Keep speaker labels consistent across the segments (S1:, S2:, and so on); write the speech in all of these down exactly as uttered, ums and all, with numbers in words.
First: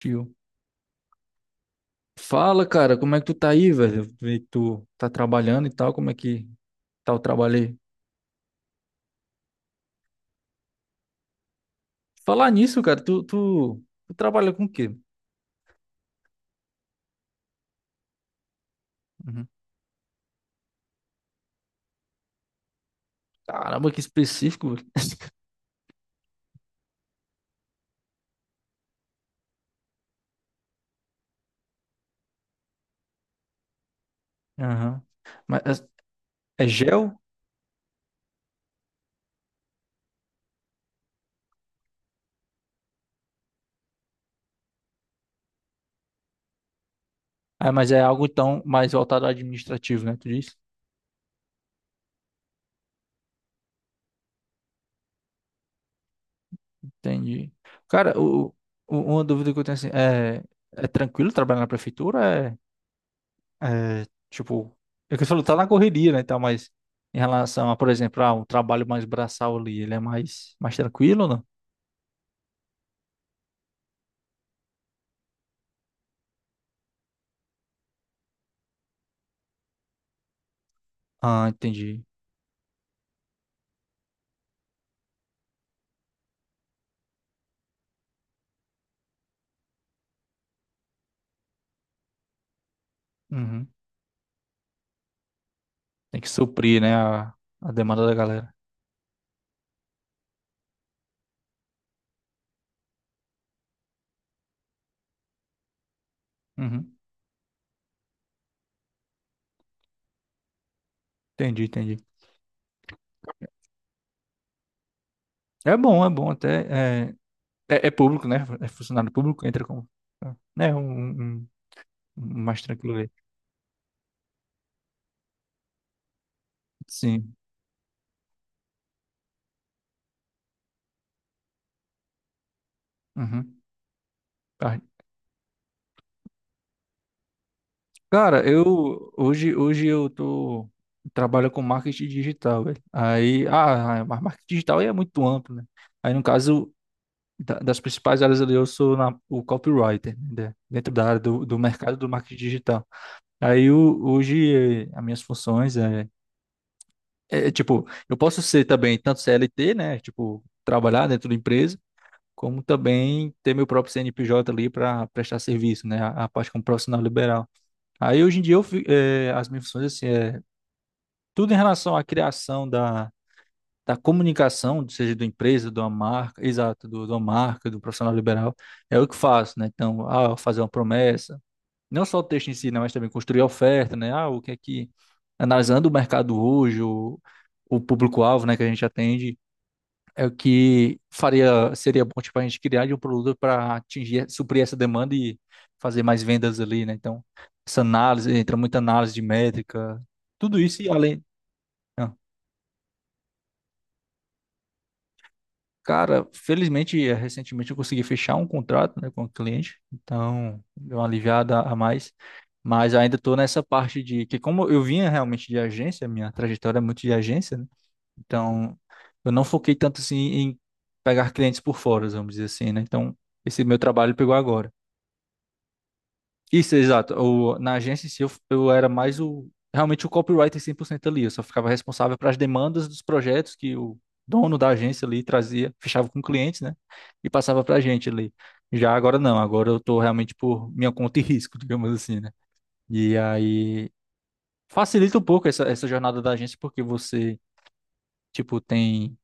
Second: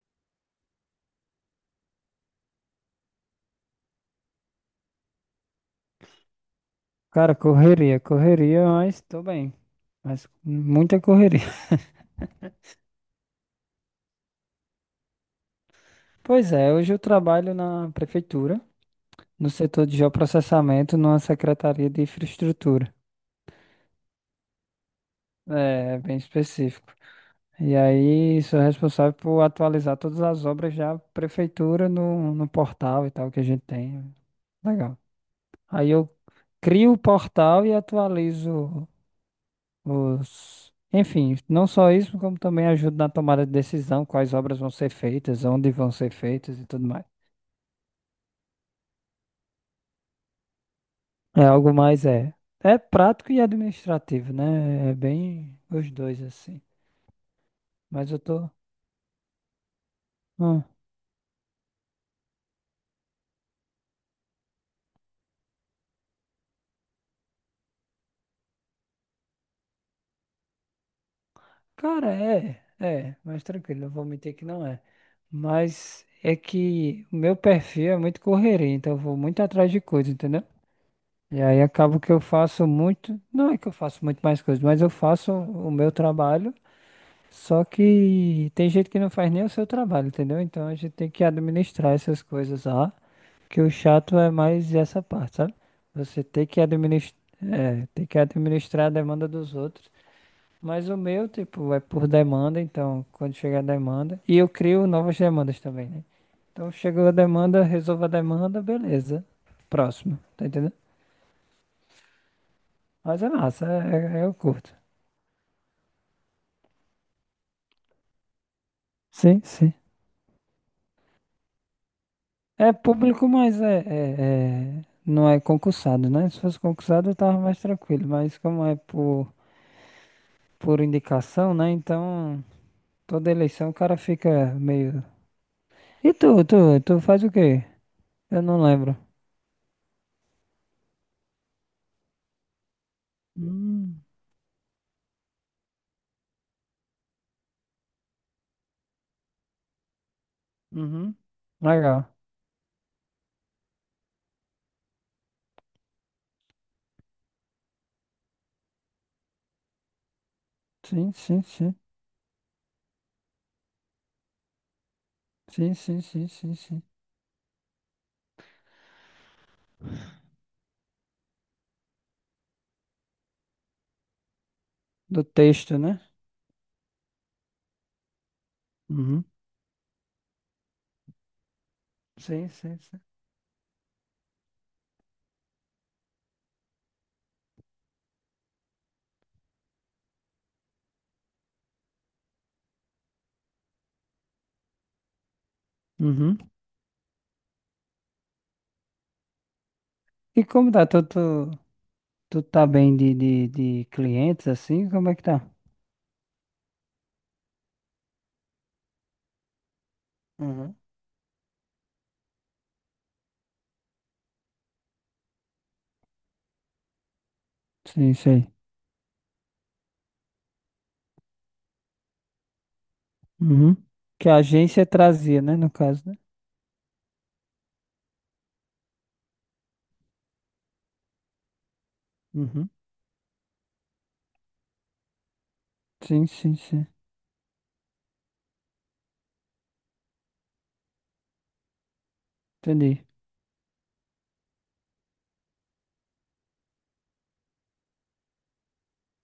S1: Tio. Fala, cara, como é que tu tá aí, velho? Eu vi que tu tá trabalhando e tal, como é que tá o
S2: Cara,
S1: trabalho aí?
S2: correria, correria, mas tô bem. Mas muita correria.
S1: Falar nisso, cara, tu, tu, tu trabalha com o quê?
S2: Pois é, hoje eu trabalho na prefeitura,
S1: Uhum.
S2: no setor de geoprocessamento, numa secretaria de infraestrutura.
S1: Caramba, que específico, velho.
S2: É, bem específico. E aí, sou responsável por atualizar todas as obras da prefeitura no, no portal e tal que a gente tem. Legal.
S1: Aham. Mas
S2: Aí eu
S1: é é
S2: crio o
S1: gel?
S2: portal e atualizo os... Enfim, não só isso, como também ajuda na tomada de decisão, quais obras vão ser feitas, onde vão ser feitas e tudo mais.
S1: Ah, mas é algo então mais voltado ao administrativo, né? Tu disse?
S2: É algo mais, é, é prático e administrativo, né? É bem os dois, assim.
S1: Entendi.
S2: Mas
S1: Cara,
S2: eu tô...
S1: o, o- uma dúvida que eu tenho assim, é,
S2: hum,
S1: é tranquilo trabalhar na prefeitura? É, É, tipo, é que você falou, tá na correria, né, e tal, mas em relação a, por exemplo, ah, um trabalho mais braçal ali, ele é mais, mais tranquilo, ou não?
S2: Cara, é, é, mas tranquilo, não vou mentir que não é. Mas é que o meu perfil é muito correria, então eu vou muito atrás de coisa, entendeu? E
S1: Ah,
S2: aí acabo
S1: entendi.
S2: que eu faço muito, não é que eu faço muito mais coisas, mas eu faço o meu trabalho. Só que tem gente que não faz nem o seu trabalho, entendeu? Então a gente tem que administrar essas coisas lá, que
S1: Uhum.
S2: o chato é mais essa parte, sabe?
S1: Tem
S2: Você
S1: que
S2: tem que
S1: suprir, né,
S2: administrar,
S1: a, a
S2: é,
S1: demanda
S2: tem
S1: da
S2: que
S1: galera.
S2: administrar a demanda dos outros. Mas o meu, tipo, é por demanda, então quando chegar a demanda, e eu crio novas demandas também, né? Então
S1: Uhum.
S2: chegou a demanda, resolvo a demanda, beleza. Próximo, tá entendendo?
S1: Entendi, entendi.
S2: Mas é massa, é, é, eu curto.
S1: É bom, é bom até. É, é, é público, né? É funcionário
S2: Sim,
S1: público, entra
S2: sim.
S1: como. é, Né, um, um, um um mais
S2: É
S1: tranquilo aí.
S2: público, mas é, é- é- não é concursado, né? Se fosse concursado, eu
S1: Sim.
S2: tava mais tranquilo. Mas como é por, por indicação, né? Então, toda
S1: Uhum.
S2: eleição o cara fica
S1: Ah,
S2: meio. E tu, tu, tu faz o quê? Eu
S1: cara,
S2: não lembro.
S1: eu hoje, hoje eu tô trabalho com marketing digital, velho. Aí, ah,
S2: Hum,
S1: mas marketing digital aí é muito amplo, né? Aí no caso da- das principais áreas ali eu sou na, o copywriter, né? Dentro da
S2: uhum.
S1: área do, do mercado
S2: Legal.
S1: do marketing digital. Aí o- hoje eh, as minhas funções é, é é, tipo, eu posso ser também tanto C L T, né? Tipo, trabalhar
S2: Sim,
S1: dentro da
S2: sim, sim.
S1: empresa, como também ter meu próprio C N P J ali para prestar
S2: Sim,
S1: serviço,
S2: sim,
S1: né? A,
S2: sim,
S1: a parte
S2: sim,
S1: como
S2: sim.
S1: profissional liberal. Aí hoje em dia eu, fi- eh, as minhas funções assim é tudo em relação à criação da, da comunicação, seja
S2: Do
S1: da empresa,
S2: texto,
S1: de uma
S2: né?
S1: marca, exato, do, de uma marca, do profissional liberal, é o que
S2: Uhum.
S1: faço, né? Então, ah, fazer uma promessa, não só o texto
S2: Sim,
S1: em si, né,
S2: sim,
S1: mas
S2: sim.
S1: também construir a oferta, né? Ah, o que é que analisando o mercado hoje, o, o público-alvo, né, que a gente atende, é o que faria, seria bom, tipo, a gente criar de um produto para atingir, suprir essa demanda e fazer mais
S2: Uhum.
S1: vendas ali, né? Então, essa análise, entra muita análise de métrica,
S2: E
S1: tudo
S2: como
S1: isso
S2: tá?
S1: e
S2: Tu,
S1: além.
S2: tu,
S1: Ah,
S2: tu tá bem de, de, de clientes, assim? Como é que tá?
S1: cara, felizmente, eh, recentemente eu consegui fechar um contrato, né, com o cliente, então
S2: Uhum.
S1: deu uma aliviada a mais, mas ainda estou nessa parte de que, como eu vinha realmente de agência, minha trajetória é muito de agência, né?
S2: Sim, sim.
S1: Então, eu não foquei tanto assim em pegar clientes por fora, vamos dizer assim, né? Então, esse
S2: Uhum.
S1: meu trabalho
S2: Que
S1: pegou
S2: a
S1: agora.
S2: agência trazia, né? No caso, né?
S1: Isso, exato. O, na agência em si, eu, eu era mais o, realmente o copywriter cem por cento ali. Eu só ficava responsável para as
S2: Uhum.
S1: demandas dos projetos que o dono da agência ali trazia, fechava com
S2: Sim, sim,
S1: clientes, né?
S2: sim.
S1: E passava para a gente ali. Já agora não, agora eu tô realmente por minha conta e risco, digamos assim, né?
S2: Entendi.
S1: E aí facilita um pouco essa, essa jornada da agência, porque você, tipo, tem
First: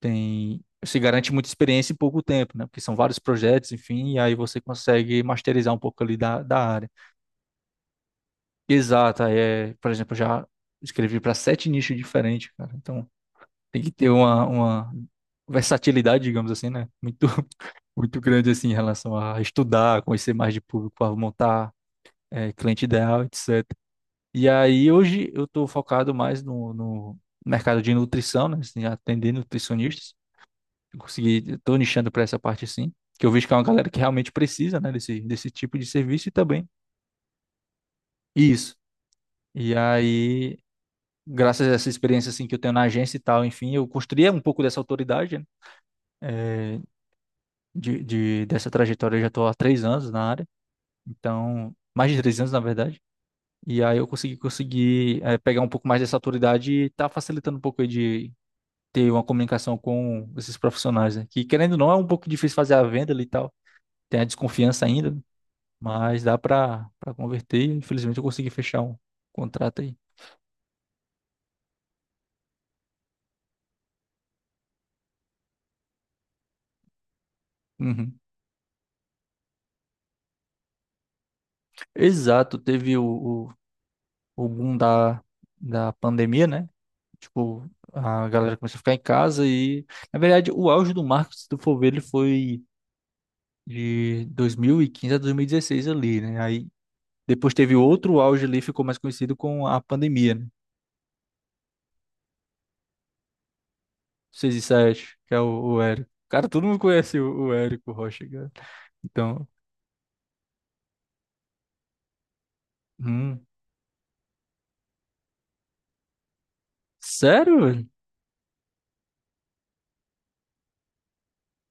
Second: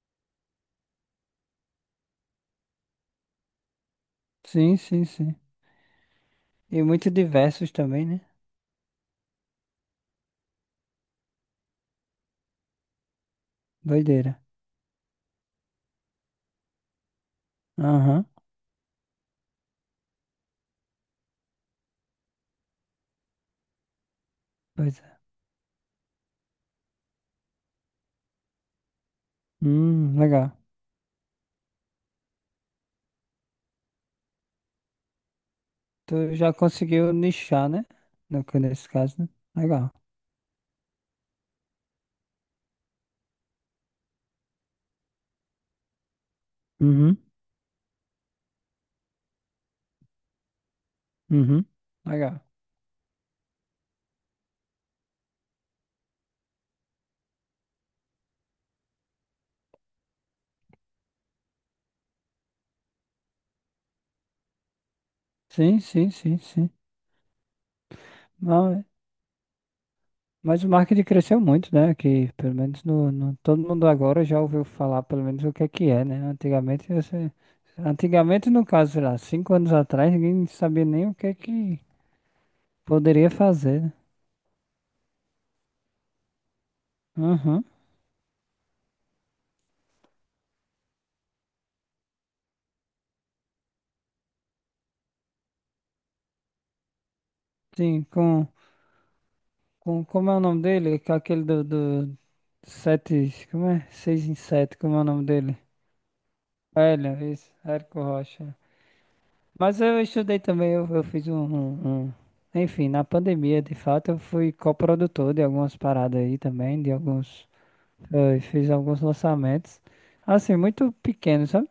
S1: tem se garante muita experiência em pouco tempo, né? Porque são vários projetos, enfim, e aí você
S2: Sim, sim,
S1: consegue
S2: sim.
S1: masterizar um pouco ali da, da
S2: E
S1: área.
S2: muito diversos também, né?
S1: Exata, é, por exemplo, eu já escrevi para sete nichos diferentes, cara. Então tem que ter
S2: Doideira.
S1: uma, uma, versatilidade, digamos assim, né? Muito, muito
S2: Aham.
S1: grande assim em relação a estudar, conhecer mais de público, a montar é, cliente ideal, et cetera. E aí
S2: Pois é.
S1: hoje eu estou focado mais no, no mercado de nutrição, né? Assim, atender nutricionistas.
S2: Hum, legal.
S1: Eu consegui, estou nichando para essa parte sim, que eu vejo que é uma galera que realmente precisa, né, desse, desse tipo de serviço
S2: Tu
S1: e
S2: já
S1: também
S2: conseguiu nichar, né? No, ca-
S1: isso.
S2: Nesse caso, né?
S1: E
S2: Legal.
S1: aí, graças a essa experiência assim que eu tenho na agência e tal, enfim, eu construí um pouco dessa autoridade, né, eh,
S2: Uhum.
S1: de, de- dessa trajetória. Eu já estou há três anos na área,
S2: Uhum.
S1: então mais de três
S2: Legal.
S1: anos na verdade. E aí eu consegui consegui eh, pegar um pouco mais dessa autoridade e tá facilitando um pouco aí de ter uma comunicação com esses profissionais, né, que querendo ou não é um pouco difícil fazer a venda ali e tal. Tem a desconfiança ainda, né,
S2: Sim, sim,
S1: mas dá
S2: sim, sim.
S1: pra para converter. E, infelizmente eu consegui fechar um contrato aí.
S2: Mas o marketing cresceu muito, né? Que pelo menos no, no- todo mundo agora já ouviu falar, pelo menos o que é que é, né? Antigamente você,
S1: Uhum.
S2: antigamente no caso, sei lá, cinco anos atrás, ninguém sabia nem o que é que
S1: Exato, teve
S2: poderia
S1: o,
S2: fazer, né?
S1: o, o boom da, da pandemia, né?
S2: Aham.
S1: Tipo, a galera começou a ficar em casa e, na verdade, o auge do marketing, se tu for ver, ele foi de dois mil e quinze a dois mil e dezesseis ali, né? Aí depois teve
S2: Sim,
S1: outro auge
S2: com,
S1: ali, ficou mais conhecido com a
S2: com como
S1: pandemia,
S2: é o
S1: né?
S2: nome dele? Com aquele do, do sete, como é? Seis em
S1: Seis e
S2: sete, como é o
S1: sete
S2: nome
S1: que é
S2: dele?
S1: o, o Érico. Cara, todo mundo
S2: Hélio,
S1: conhece o,
S2: isso,
S1: o Érico
S2: Érico
S1: Rocha, cara.
S2: Rocha.
S1: Então,
S2: Mas eu estudei também, eu, eu fiz um, um- um- Enfim, na
S1: hum.
S2: pandemia, de fato, eu fui coprodutor de algumas paradas aí também, de alguns.
S1: Sério, velho?
S2: eh, fiz alguns lançamentos. Assim, muito pequeno, sabe?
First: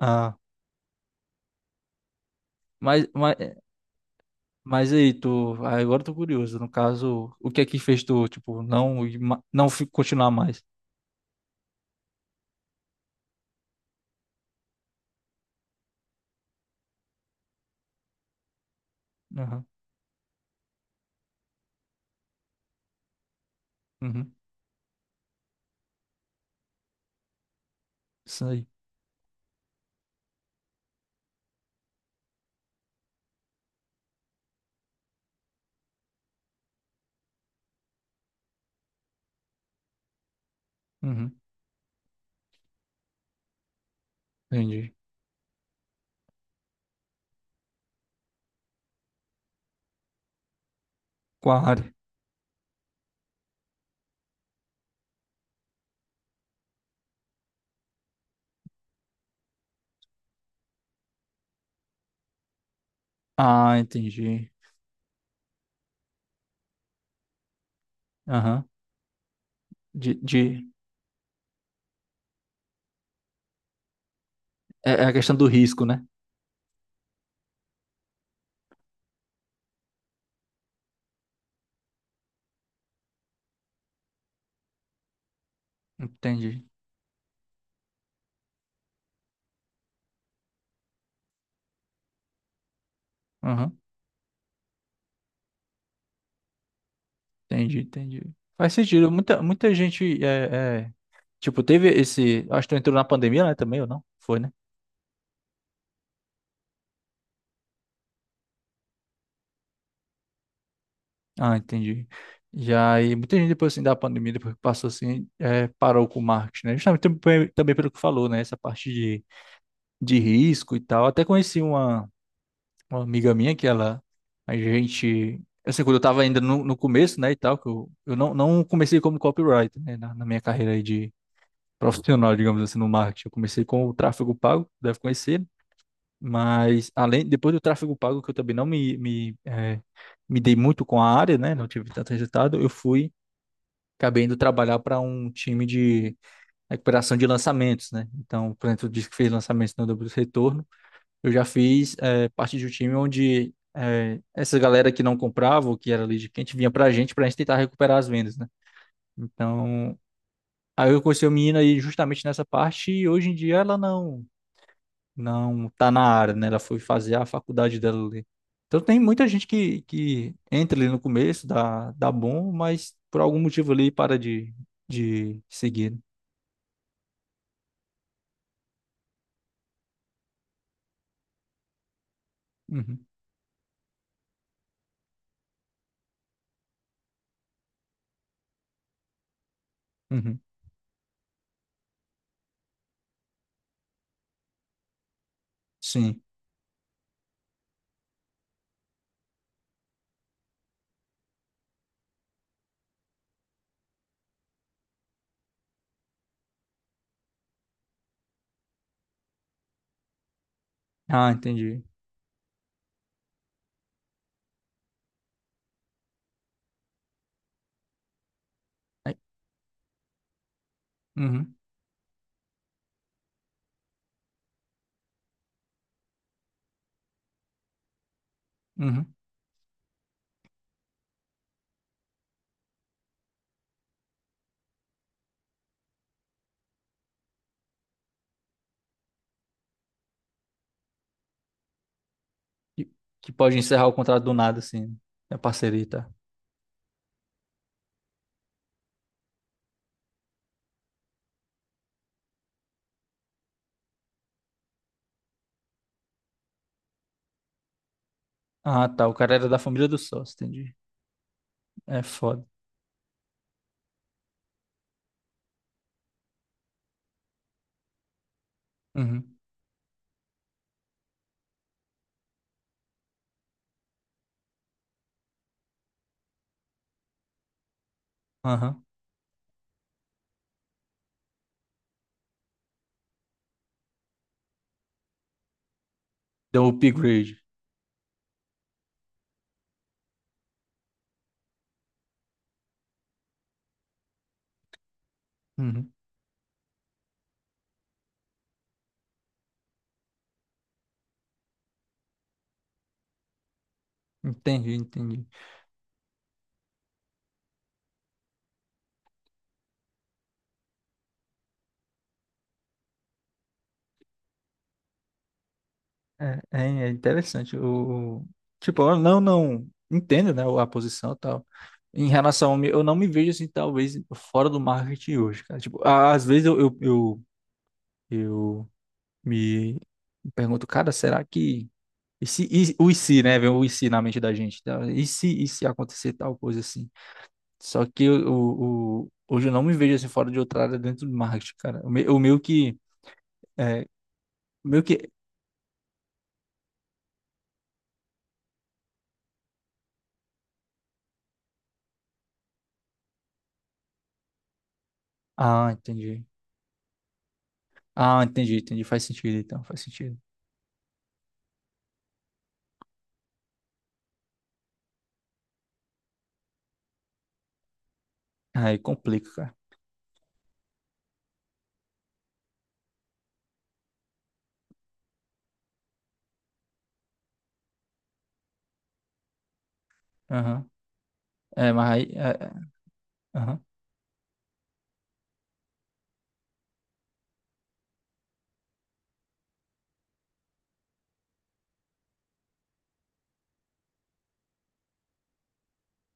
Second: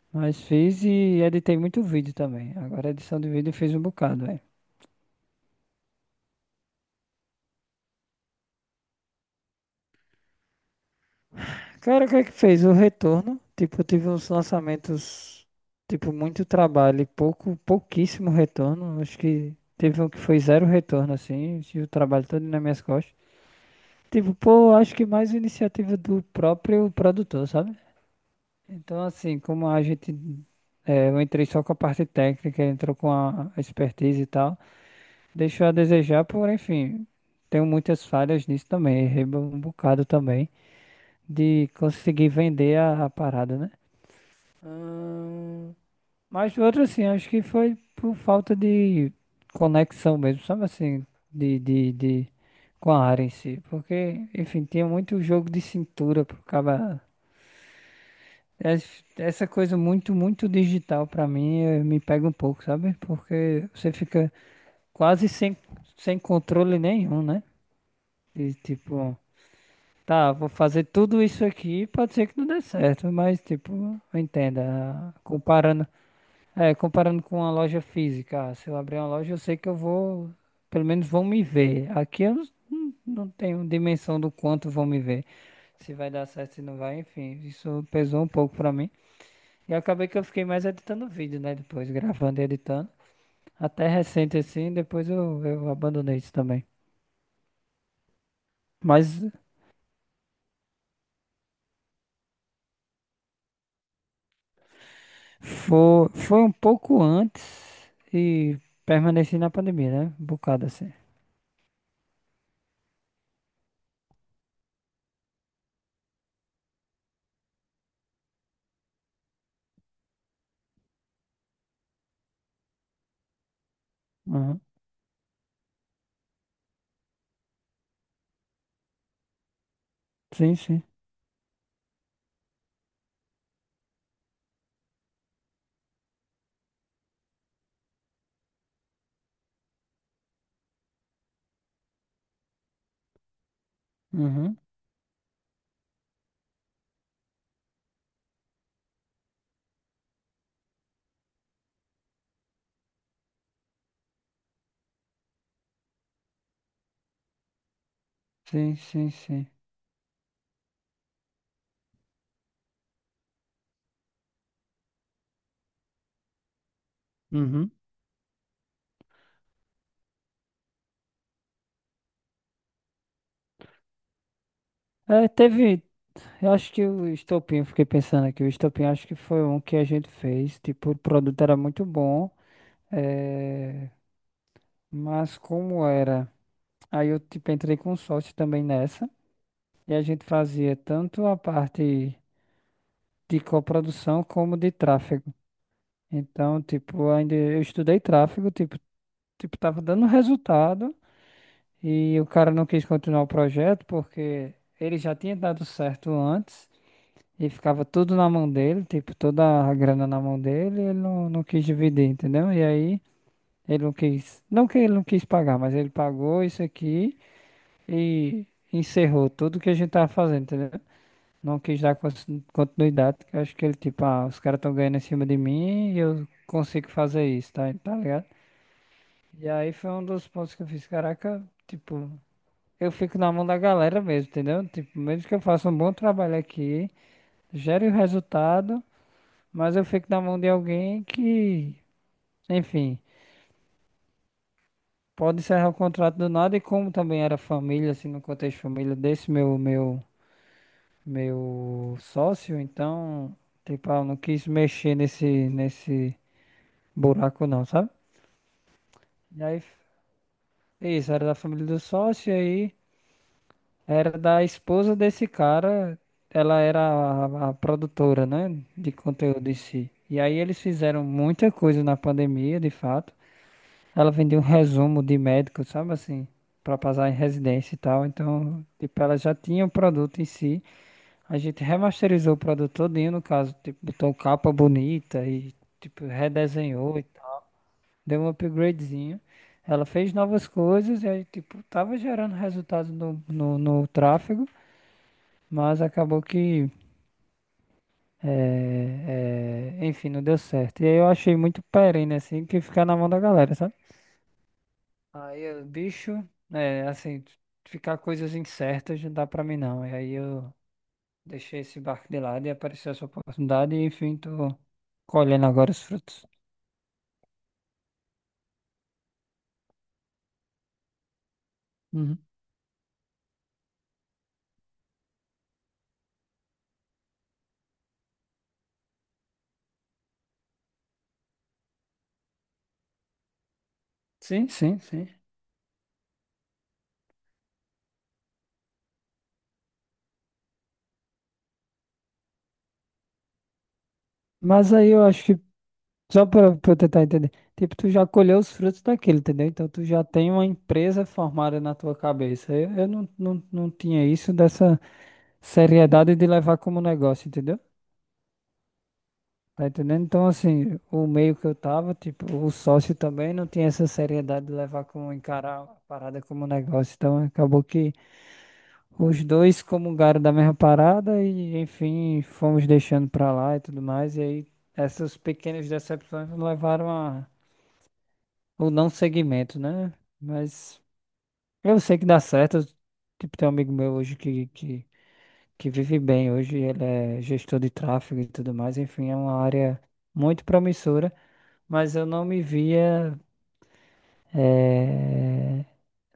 S1: Ah.
S2: Mas fiz e editei muito vídeo também. Agora,
S1: Mas,
S2: edição de
S1: mas
S2: vídeo eu fiz um bocado, velho.
S1: Mas aí, tu, ah, agora eu tô curioso. No caso, o que é que fez tu, tipo, não, ir ma- não fi- continuar mais?
S2: Cara, o que é que fez? O retorno. Tipo, eu tive uns lançamentos. Tipo, muito trabalho e pouco, pouquíssimo retorno. Acho que
S1: Aham,
S2: teve um que foi zero retorno, assim, e o trabalho todo nas minhas costas.
S1: uhum,
S2: Tipo, pô, acho que mais iniciativa do próprio produtor, sabe?
S1: isso aí.
S2: Então, assim, como a gente. é, eu entrei só com a parte técnica, ele entrou com a a expertise e tal. Deixou a desejar, por enfim, tenho muitas falhas nisso também. Errei um bocado também
S1: Uhum,
S2: de conseguir vender a, a parada, né?
S1: entendi.
S2: Mas outro assim, acho que foi por falta de conexão mesmo, sabe assim,
S1: Qual
S2: de,
S1: a área?
S2: de, de com a área em si. Porque, enfim, tinha muito jogo de cintura pro cara. Es- Essa coisa muito, muito digital pra mim, eh, me pega um pouco, sabe? Porque
S1: Ah,
S2: você fica
S1: entendi.
S2: quase sem, sem controle nenhum, né? De
S1: Aham.
S2: tipo,
S1: De,
S2: tá, vou
S1: de...
S2: fazer tudo isso aqui, pode ser que não dê certo, mas tipo,
S1: É é a
S2: entenda,
S1: questão do risco,
S2: comparando
S1: né?
S2: É, comparando com uma loja física, ah, se eu abrir uma loja, eu sei que eu vou, pelo menos vão me ver. Aqui eu não, não tenho dimensão do quanto vão me ver, se vai dar certo, se
S1: Entendi.
S2: não vai, enfim, isso pesou um pouco pra mim. E acabei que eu fiquei mais editando vídeo, né, depois, gravando e editando.
S1: Aham,
S2: Até recente assim, depois eu, eu abandonei isso também.
S1: entendi, entendi. Faz sentido.
S2: Mas
S1: Muita, muita gente é, é, Tipo, teve esse. Acho que tu entrou na pandemia, né? Também, ou não? Foi, né?
S2: foi, foi um pouco antes e permaneci na pandemia, né, um bocado assim.
S1: Ah, entendi. Já e muita gente depois assim da pandemia, depois que passou assim, eh, parou com o marketing, né? Justamente também, também pelo que falou, né? Essa parte de, de risco e tal. Até conheci uma, uma amiga minha que ela, a
S2: Uhum.
S1: gente, assim, quando eu tava ainda no, no começo, né, e tal, que eu, eu não, não comecei como copywriter, né, na, na minha
S2: Sim,
S1: carreira
S2: sim.
S1: aí de profissional, digamos assim, no marketing. Eu comecei com o tráfego pago, deve conhecer, mas além, depois do tráfego pago, que eu também não me, me, eh, me dei muito com a área, né? Não tive tanto resultado, eu fui acabei indo
S2: Uhum.
S1: trabalhar para um time de recuperação de lançamentos, né? Então, por exemplo, disse que fez lançamentos no dobro do retorno. Eu já fiz eh, parte de um time onde eh, essa galera que não comprava, ou que era lead quente, vinha para a gente, para a gente tentar recuperar as vendas, né?
S2: Sim, sim, sim.
S1: Então, aí eu conheci a menina aí justamente nessa parte e hoje em dia ela não, não tá na área, né? Ela foi fazer a
S2: Uhum.
S1: faculdade dela ali. Então tem muita gente que, que entra ali no começo, dá, dá bom, mas por algum motivo ali para de,
S2: É,
S1: de
S2: teve.
S1: seguir, né?
S2: Eu acho que o estopim, eu fiquei pensando aqui, o estopim acho que foi um que a gente fez. Tipo, o produto era muito bom,
S1: Uhum,
S2: é, mas como era? Aí eu tipo, entrei com sócio também nessa, e a gente
S1: uhum,
S2: fazia tanto a parte de coprodução como de tráfego.
S1: sim.
S2: Então, tipo, ainda eu estudei tráfego, tipo, tipo, tava dando resultado, e o cara não quis continuar o projeto porque ele já tinha dado certo antes. E ficava tudo na mão dele, tipo, toda a grana na mão dele, e ele não,
S1: Ah,
S2: não quis
S1: entendi.
S2: dividir, entendeu? E aí ele não quis, não que ele não quis pagar, mas ele pagou isso aqui e
S1: Aí,
S2: encerrou tudo que a gente tava fazendo, entendeu?
S1: uhum,
S2: Não quis dar cons- continuidade, porque eu acho que ele, tipo, ah, os caras estão ganhando em cima de mim e eu consigo fazer isso, tá, tá ligado?
S1: uhum.
S2: E aí foi um dos pontos que eu fiz, caraca, tipo, eu fico na mão da galera mesmo, entendeu? Tipo, mesmo que eu faça um bom trabalho aqui, gere o resultado. Mas eu fico na mão de alguém que,
S1: Que,
S2: enfim,
S1: que pode encerrar o contrato do nada, assim, né. A
S2: pode encerrar o
S1: parceria, tá?
S2: contrato do nada e como também era família, assim, no contexto família desse meu meu meu sócio, então, tipo, ah, eu não quis mexer nesse nesse buraco não, sabe?
S1: Ah, tá. O cara
S2: E
S1: era
S2: aí,
S1: da
S2: f-
S1: família do sócio, entendi.
S2: isso, era da família do
S1: É
S2: sócio, e
S1: foda.
S2: aí era da esposa desse cara, ela era a, a produtora, né, de
S1: Uhum,
S2: conteúdo em si. E aí eles fizeram muita coisa na pandemia, de fato. Ela vendia um resumo de médico, sabe assim, pra passar em residência e tal. Então,
S1: aham.
S2: tipo, ela já tinha o produto em si. A gente remasterizou o produto todinho, no caso, tipo, botou capa bonita e tipo
S1: Deu o
S2: redesenhou e
S1: upgrade.
S2: tal. Deu um upgradezinho. Ela fez novas coisas e aí, tipo, tava gerando resultado no, no, no tráfego, mas
S1: Uhum.
S2: acabou que, eh, eh, enfim, não deu certo. E aí eu achei muito perene, assim, que ficar na mão da galera, sabe?
S1: Entendi, entendi.
S2: Aí eu, bicho, é assim, ficar coisas incertas não dá pra mim não. E aí eu deixei esse barco de lado e apareceu essa oportunidade e enfim, tô colhendo agora os frutos.
S1: É, é, é interessante. O, o- tipo, eu não, não entendo, né, a posição e tal. Em
S2: Uhum.
S1: relação, ao me- eu não me vejo assim, talvez, fora do marketing hoje, cara. Tipo, a- às vezes eu, eu, eu, eu me pergunto, cara, será que E se, e- o e se, né? Vem o e se na mente da
S2: Sim,
S1: gente.
S2: sim,
S1: Tá? E
S2: sim.
S1: se, e se acontecer tal coisa assim? Só que eu, o, o- hoje eu não me vejo assim fora de outra área dentro do marketing, cara. O, me, o meu que. É, o
S2: Mas
S1: meu
S2: aí
S1: que.
S2: eu acho que, só pra, pra eu tentar entender, tipo, tu já colheu os frutos daquilo, entendeu? Então tu já tem uma empresa formada na tua cabeça. Eu, eu não, não, não tinha isso dessa
S1: Ah,
S2: seriedade
S1: entendi.
S2: de levar como negócio, entendeu?
S1: Ah, entendi, entendi. Faz sentido então,
S2: Tá
S1: faz
S2: entendendo?
S1: sentido.
S2: Então, assim, o meio que eu tava, tipo, o sócio também não tinha essa seriedade de levar como encarar a parada como negócio. Então, acabou que
S1: Aí
S2: os
S1: complica, cara.
S2: dois comungaram da mesma parada e, enfim, fomos deixando pra lá e tudo mais. E aí, essas pequenas decepções nos levaram a o não seguimento, né?
S1: Aham.
S2: Mas
S1: É,
S2: eu
S1: mas
S2: sei que
S1: aí.
S2: dá
S1: é,
S2: certo. Tipo,
S1: é,
S2: tem um
S1: Aham.
S2: amigo meu hoje que, que, que vive bem hoje, ele é gestor de tráfego e tudo mais. Enfim, é uma área muito promissora. mas eu não me via, eh,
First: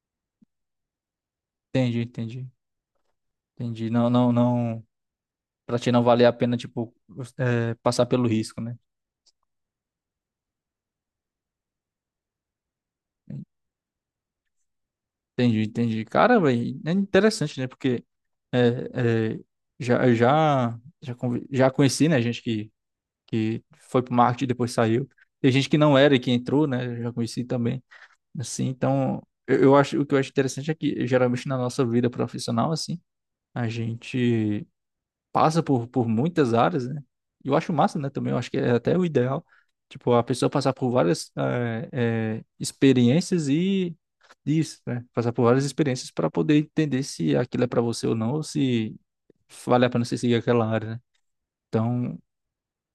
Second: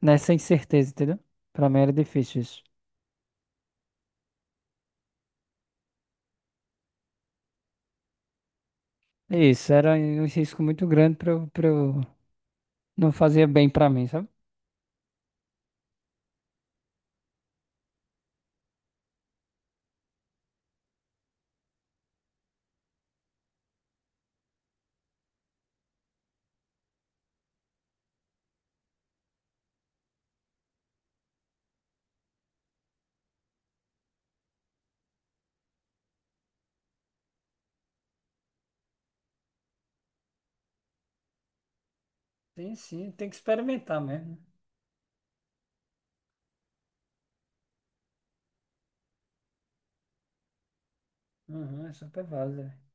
S2: nessa incerteza, entendeu? Pra mim era
S1: Entendi,
S2: difícil
S1: entendi.
S2: isso.
S1: Entendi. Não, não, não. Pra ti não valer a pena, tipo, é, passar pelo risco, né?
S2: É isso, era um risco muito grande pra eu, pra eu... Não fazia bem pra mim, sabe?
S1: Entendi, entendi. Cara, e é interessante, né? Porque é, é, já, já, já, convi- já conheci, né? Gente que, que foi pro marketing e depois saiu. Tem gente que não era e que entrou, né? Eu já conheci também. Assim, então, eu, eu acho, o que eu acho interessante é que geralmente na nossa vida profissional, assim, a gente passa por, por muitas áreas, né? E eu acho massa, né? Também eu acho que é até o ideal. Tipo, a pessoa passar por várias eh, eh,
S2: Sim, sim, tem que
S1: experiências e
S2: experimentar mesmo.
S1: isso, né? Passar por várias experiências para poder entender se aquilo é para você ou não, ou se vale a pena você seguir aquela área, né?
S2: Uhum, é
S1: Então,
S2: super válido, velho.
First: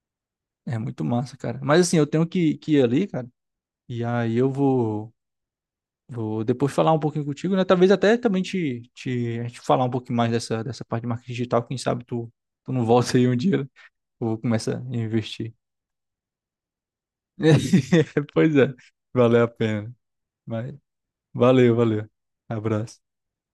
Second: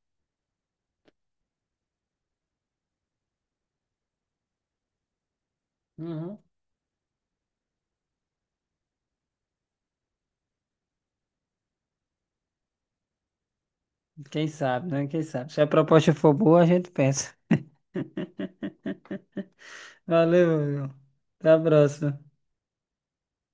S1: é muito massa, cara. Mas assim, eu tenho que, que ir ali, cara. E aí eu vou,
S2: Uhum.
S1: vou depois falar um pouquinho contigo, né? Talvez até também te, te, a gente falar um pouquinho mais dessa, dessa parte de marketing digital. Quem sabe tu, tu não volta aí um dia, né? Eu vou
S2: Quem
S1: começar
S2: sabe,
S1: a
S2: né? Quem sabe.
S1: investir.
S2: Se a proposta for boa, a gente pensa.
S1: Pois é, valeu a pena.
S2: Valeu,
S1: Mas
S2: meu. Até a
S1: valeu, valeu.
S2: próxima.
S1: Abraço.